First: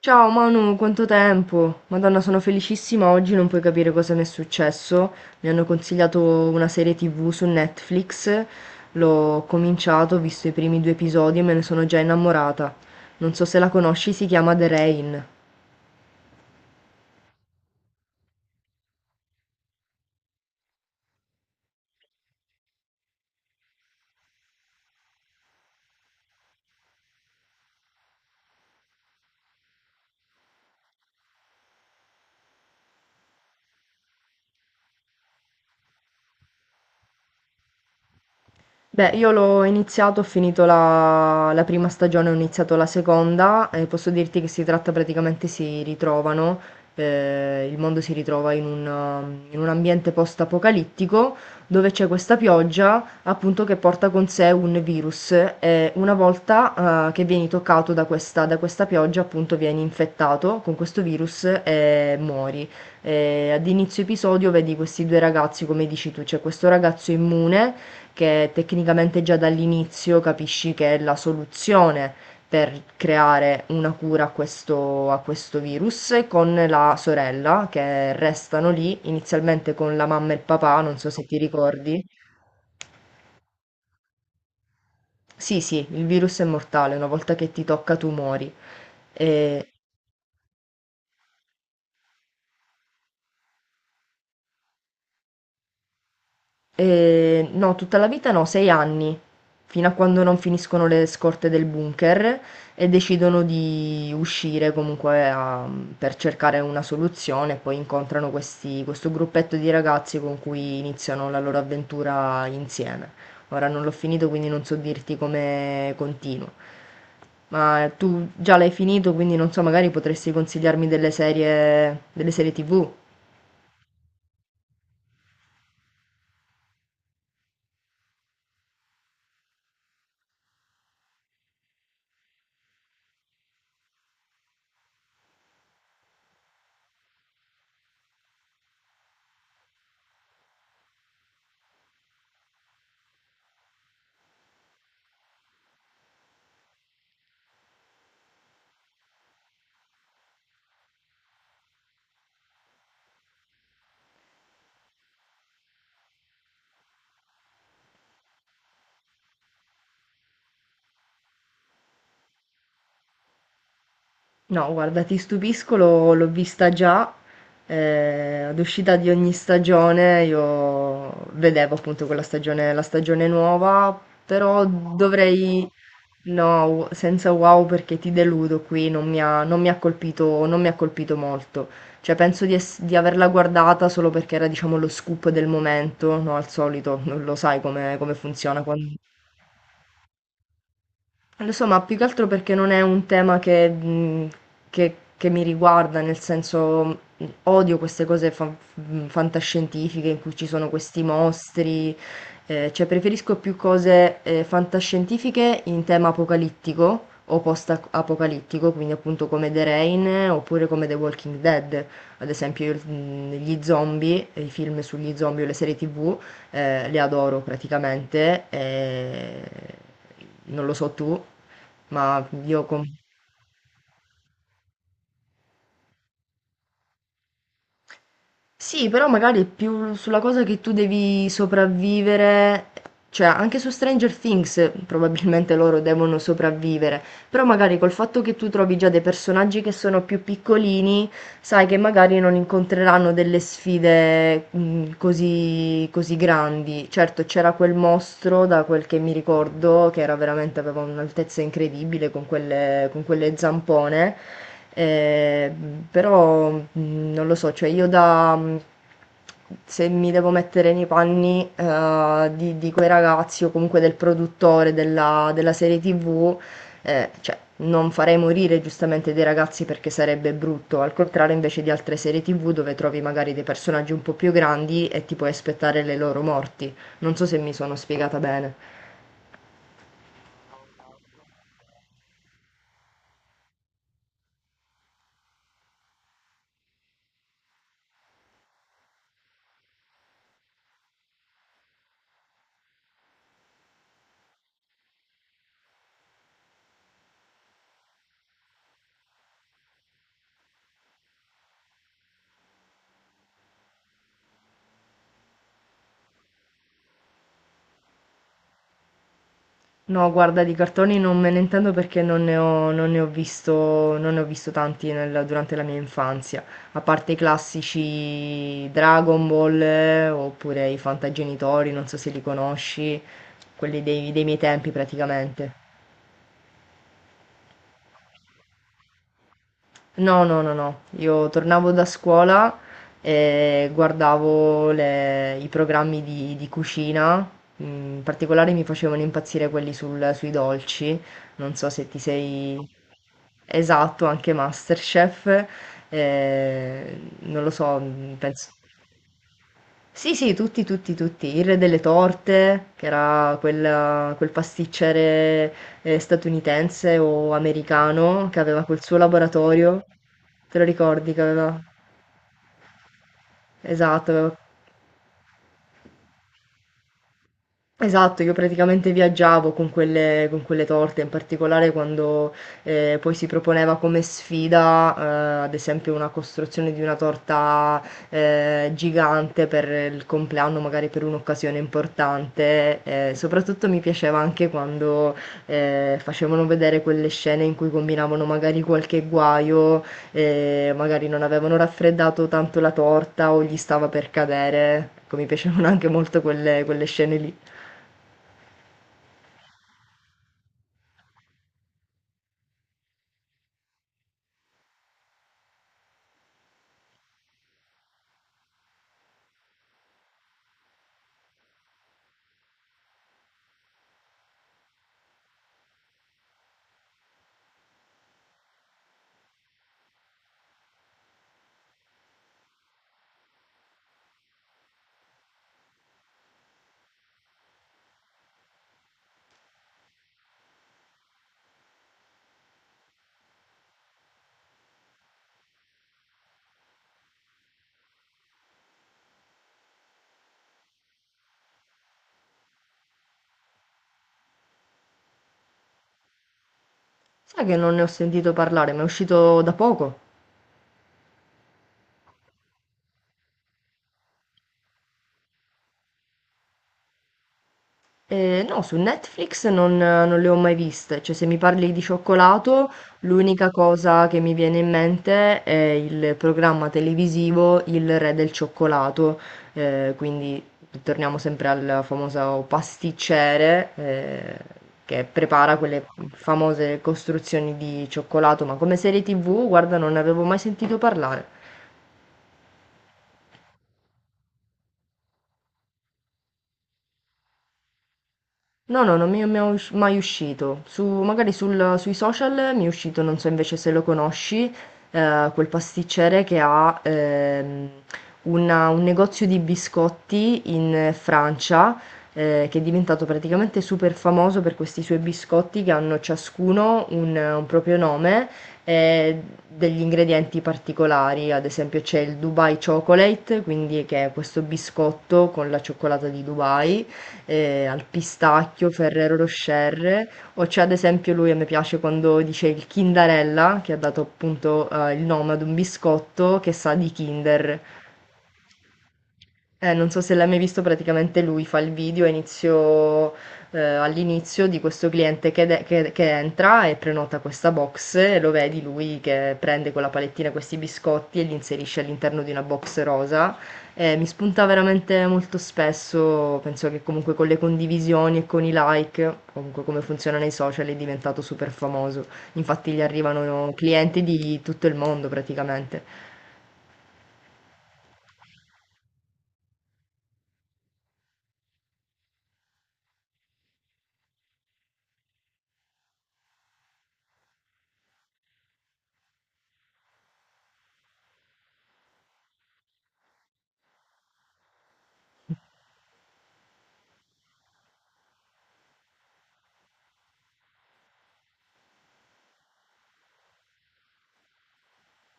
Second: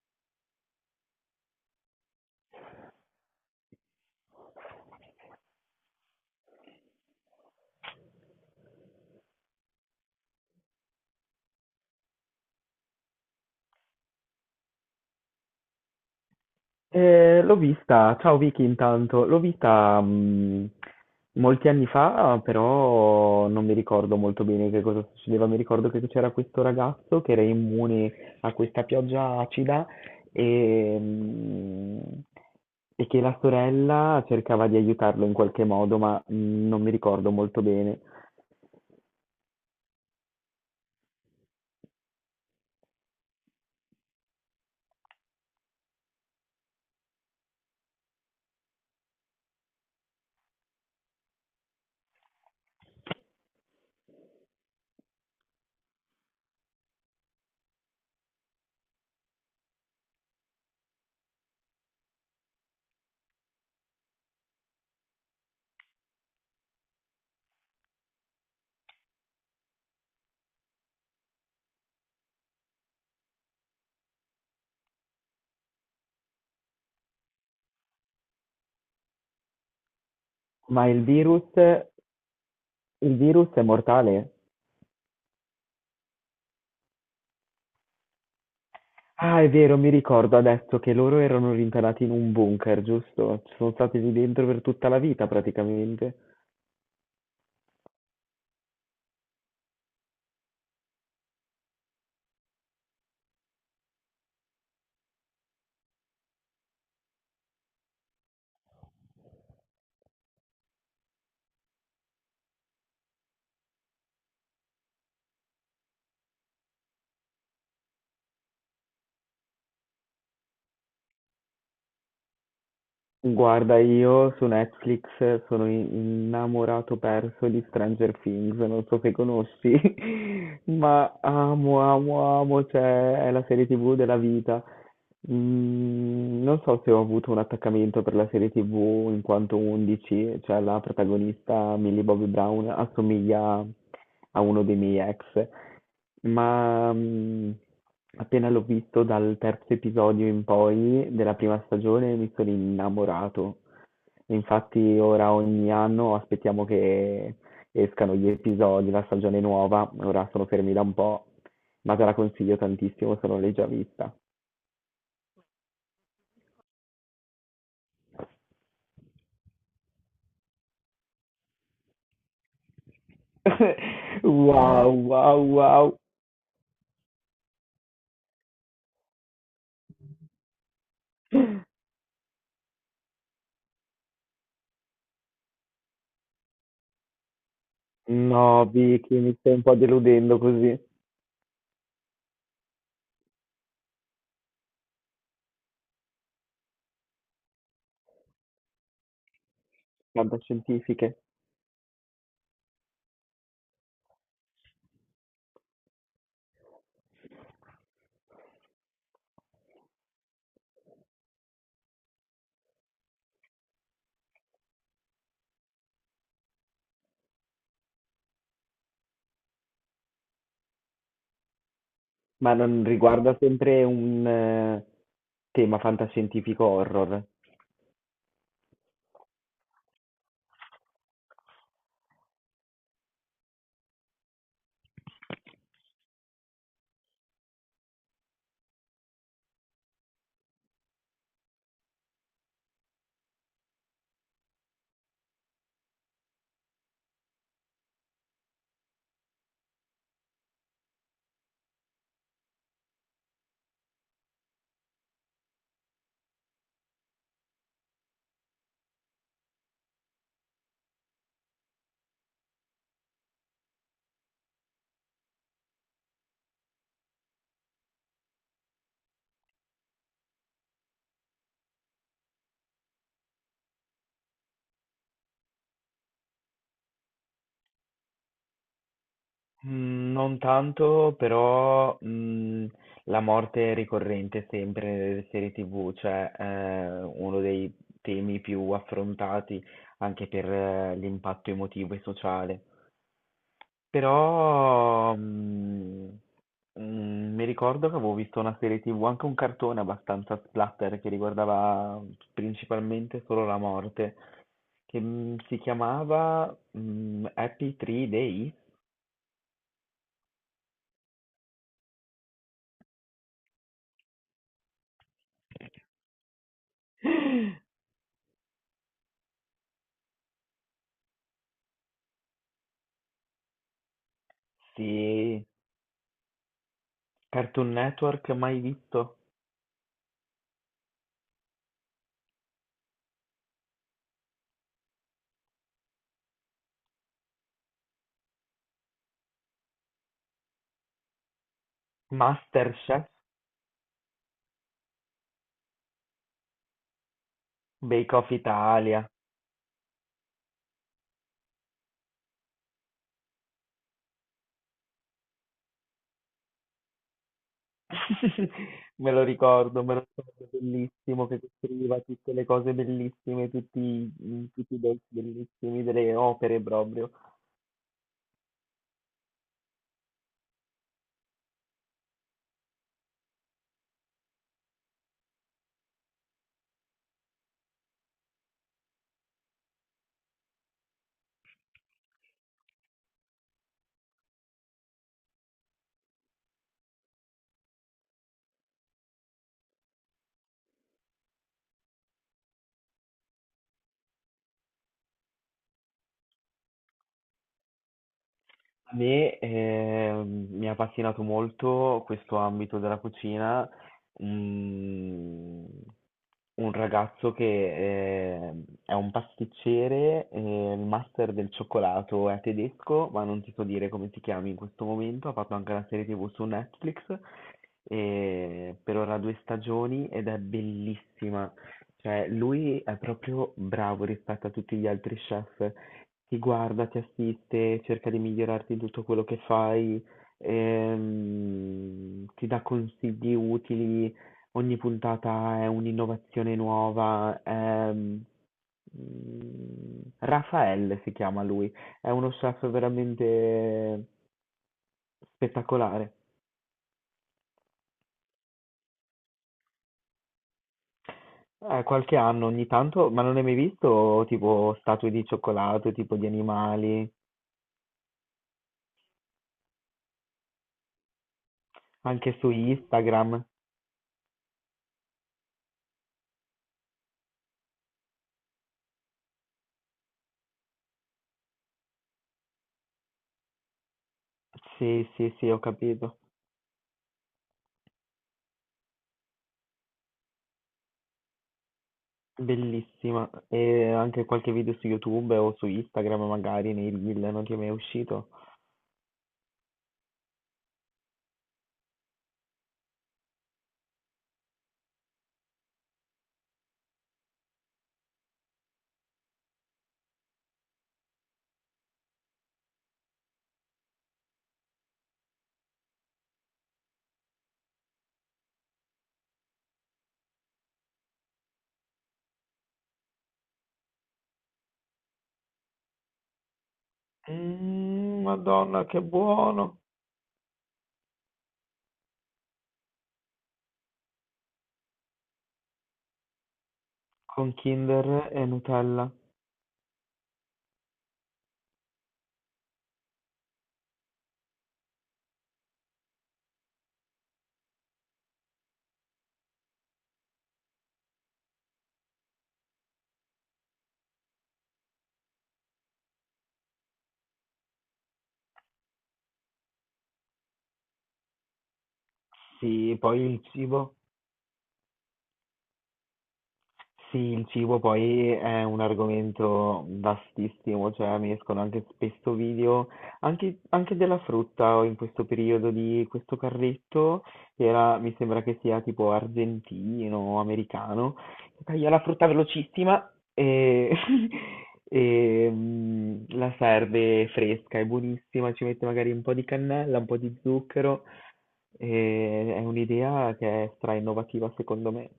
Ciao Manu, quanto tempo? Madonna, sono felicissima, oggi non puoi capire cosa mi è successo. Mi hanno consigliato una serie TV su Netflix, l'ho cominciato, ho visto i primi 2 episodi e me ne sono già innamorata. Non so se la conosci, si chiama The Rain. L'ho vista, ciao Vicky intanto, l'ho vista molti anni fa, però non mi ricordo molto bene che cosa succedeva, mi ricordo che c'era questo ragazzo che era immune a questa pioggia acida e, mh, e che la sorella cercava di aiutarlo in qualche modo, ma non mi ricordo molto bene. Beh, io l'ho iniziato, ho finito la prima stagione, ho iniziato la seconda e posso dirti che si tratta praticamente, si ritrovano, il mondo si ritrova in un, in un ambiente post-apocalittico dove c'è questa pioggia appunto che porta con sé un virus e una volta che vieni toccato da questa pioggia appunto vieni infettato con questo virus e muori. Ad inizio episodio vedi questi due ragazzi, come dici tu, c'è questo ragazzo immune che tecnicamente già dall'inizio capisci che è la soluzione per creare una cura a questo virus con la sorella che restano lì, inizialmente con la mamma e il papà, Ma non il so se ti virus, il ricordi. virus è mortale? Sì, sì, il virus è mortale, una volta che ti tocca tu muori. Ah, è E- vero, mi ricordo adesso che loro erano rintanati in un bunker, giusto? Ci sono stati lì dentro per tutta la vita praticamente. No, tutta la vita no, 6 anni, fino a quando non finiscono le scorte del bunker e decidono di uscire comunque a per cercare una soluzione e poi incontrano questi questo gruppetto di ragazzi con cui iniziano la loro avventura insieme. Ora non l'ho finito, quindi non so dirti come continua. Ma tu già l'hai finito, quindi non so, magari potresti consigliarmi delle serie TV? Guarda, io su Netflix sono innamorato perso di Stranger Things, non so se conosci, ma amo, amo, amo, cioè è la serie TV della vita. Non so se ho avuto un attaccamento per la serie TV in quanto 11, cioè la protagonista Millie Bobby Brown assomiglia a uno dei miei ex, ma, mhmm, appena l'ho visto dal terzo episodio in poi della prima stagione mi sono innamorato. Infatti ora ogni anno aspettiamo che escano gli episodi, la stagione nuova, ora sono fermi da un po', ma te la consiglio tantissimo se non l'hai già vista. No, guarda, ti stupisco, l'ho vista già, ad uscita di ogni stagione io vedevo appunto quella stagione, la stagione nuova, però Wow, wow, dovrei, wow. no, senza wow perché ti deludo qui, non mi ha colpito, non mi ha colpito molto, cioè penso di, di averla guardata solo perché era diciamo lo scoop del momento, no, al solito, non lo sai come, come funziona No, Vicky, mi stai un po' deludendo così. lo so, ma più che altro perché non è un tema che, che mi riguarda, nel senso odio queste cose fantascientifiche in cui ci sono questi Fantascientifiche. mostri, cioè preferisco più cose fantascientifiche in tema apocalittico o post-apocalittico, quindi appunto come The Rain, oppure come The Walking Dead, ad esempio io, gli zombie, i film sugli zombie o le serie TV. Le adoro praticamente. Non lo so tu, ma Ma io con... non riguarda sempre un tema fantascientifico horror. Sì, però magari è più sulla cosa che tu devi sopravvivere, cioè anche su Stranger Things, probabilmente loro devono sopravvivere, però magari col fatto che tu trovi già dei personaggi che sono più piccolini, sai che magari non incontreranno delle sfide, così così grandi. Certo, c'era quel mostro, da quel che mi ricordo, che era veramente aveva un'altezza incredibile con quelle zampone, però, non lo so, cioè io da se mi devo mettere nei panni, di quei ragazzi o comunque del produttore della serie TV, cioè, non farei morire giustamente dei ragazzi perché sarebbe brutto, al contrario invece di altre serie TV dove trovi magari dei personaggi un po' più grandi e ti puoi aspettare le loro morti. Non so se mi sono spiegata bene. Mm, non tanto, però la morte è ricorrente sempre nelle serie TV, cioè uno dei temi più affrontati anche per l'impatto emotivo e sociale. Però, mhmm, mi ricordo che avevo visto una serie TV, anche un cartone abbastanza splatter che riguardava principalmente solo la morte, si chiamava, Happy Tree Day? No, guarda, di cartoni non me ne intendo perché non ne ho visto, non ne ho visto tanti durante la mia infanzia, a parte i classici Dragon Ball, oppure i Fantagenitori, non so se li conosci, quelli dei miei tempi Sì, praticamente. Cartoon Network, mai visto? No, no, no, no. Io tornavo da scuola e guardavo i programmi di cucina. In particolare mi facevano impazzire quelli sui dolci. Non so se ti sei... MasterChef, Esatto, anche MasterChef. Non lo so, Bake Off penso... Italia. Sì, sì, tutti, tutti, tutti. Il re delle torte, che era quel pasticcere statunitense o americano che aveva quel suo laboratorio. Me lo ricordo Te lo ricordi che bellissimo che aveva? costruiva tutte le cose bellissime, tutti, Esatto, aveva tutti i dolci bellissimi delle opere proprio. Esatto, io praticamente viaggiavo con quelle torte, in particolare quando, poi si proponeva come sfida, ad esempio una costruzione di una torta, gigante per il compleanno, magari per un'occasione importante, soprattutto mi piaceva anche quando, facevano vedere quelle scene in cui combinavano magari qualche guaio, magari non avevano raffreddato tanto la torta o gli stava per cadere. Ecco, mi piacevano anche molto quelle scene lì. A me, mi ha appassionato molto questo ambito della cucina, un, un ragazzo che è un pasticcere, il master del cioccolato è tedesco, ma non ti so dire come si chiami in questo momento, ha fatto anche una serie TV su Netflix, per ora due stagioni ed è bellissima. Cioè, lui è proprio bravo rispetto a tutti gli altri chef. Ti guarda, ti assiste, cerca di migliorarti in tutto quello che fai, ti dà consigli utili, ogni puntata è un'innovazione nuova. Raffaele si chiama lui, è uno chef veramente spettacolare. Sai che non ne ho sentito parlare, ma è uscito da poco? Qualche anno ogni tanto, ma non hai mai visto tipo statue di cioccolato, tipo di animali, No, su Netflix non le ho mai viste, cioè se mi parli di anche su cioccolato, Instagram? l'unica cosa che mi viene in mente è il programma televisivo Il Re del Cioccolato, quindi torniamo sempre al famoso pasticciere, che Sì, sì, sì, prepara ho quelle capito. famose costruzioni di cioccolato, ma come serie TV, guarda, non ne avevo mai sentito parlare. Bellissima. E anche qualche video su YouTube o su Instagram magari, nei reel, non ti è mai uscito? No, no, non mi è mai uscito. Su magari sul sui social mi è uscito, non so invece se lo conosci, quel pasticcere che ha, una un negozio di biscotti in Francia, che è diventato praticamente super famoso per questi suoi biscotti che hanno ciascuno un proprio nome e degli ingredienti particolari. Ad esempio c'è il Dubai Chocolate, quindi che è questo biscotto con la cioccolata di Dubai, al Mmm, pistacchio, Madonna, che Ferrero buono! Rocher, o c'è ad esempio lui, a me piace quando dice il Kindarella, che ha dato appunto il nome ad un biscotto che sa di Con Kinder. Kinder e Nutella. Non so se l'hai mai visto, praticamente lui fa il video a inizio, all'inizio di questo cliente che, che entra e prenota questa box e lo vedi lui che prende con la palettina questi biscotti e li inserisce all'interno di una box rosa. Mi spunta veramente molto spesso, penso che comunque con le condivisioni e con i like, comunque come funziona nei social, è diventato super famoso. Infatti gli Sì, poi il arrivano cibo. clienti di tutto il mondo praticamente. Sì, il cibo poi è un argomento vastissimo, cioè mi escono anche spesso video, anche della frutta o in questo periodo di questo carretto, che era, mi sembra che sia tipo argentino o americano, che taglia la frutta velocissima e, la serve fresca, è buonissima, ci mette magari un po' di cannella, un po' di zucchero, e è un'idea che è stra innovativa secondo me.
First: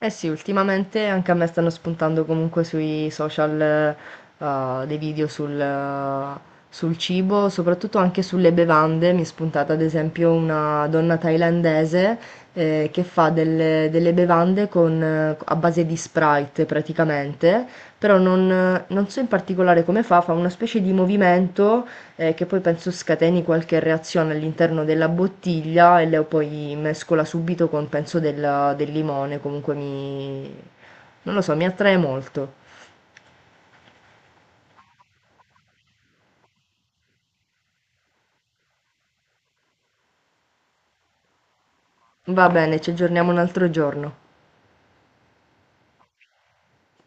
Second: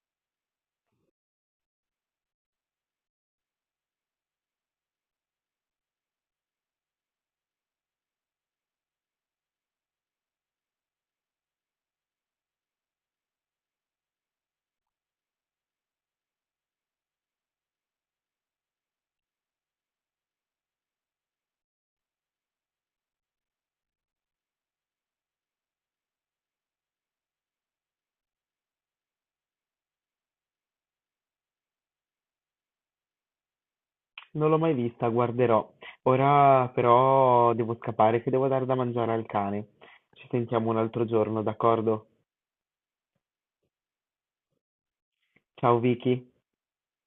Eh sì, ultimamente anche a me stanno spuntando comunque sui social, dei video sul cibo, soprattutto anche sulle bevande. Mi è spuntata ad esempio una donna thailandese, che fa delle bevande con, a base di Sprite praticamente, però non so in particolare come fa, fa una specie di movimento, che poi penso scateni qualche reazione all'interno della bottiglia e la poi mescola subito con penso del limone, comunque mi... non lo so, mi attrae molto. Non l'ho mai vista, guarderò. Ora però devo scappare che devo dare da mangiare al cane. Ci sentiamo un altro giorno, d'accordo? Va bene, ci aggiorniamo un altro giorno. Ciao Vicky.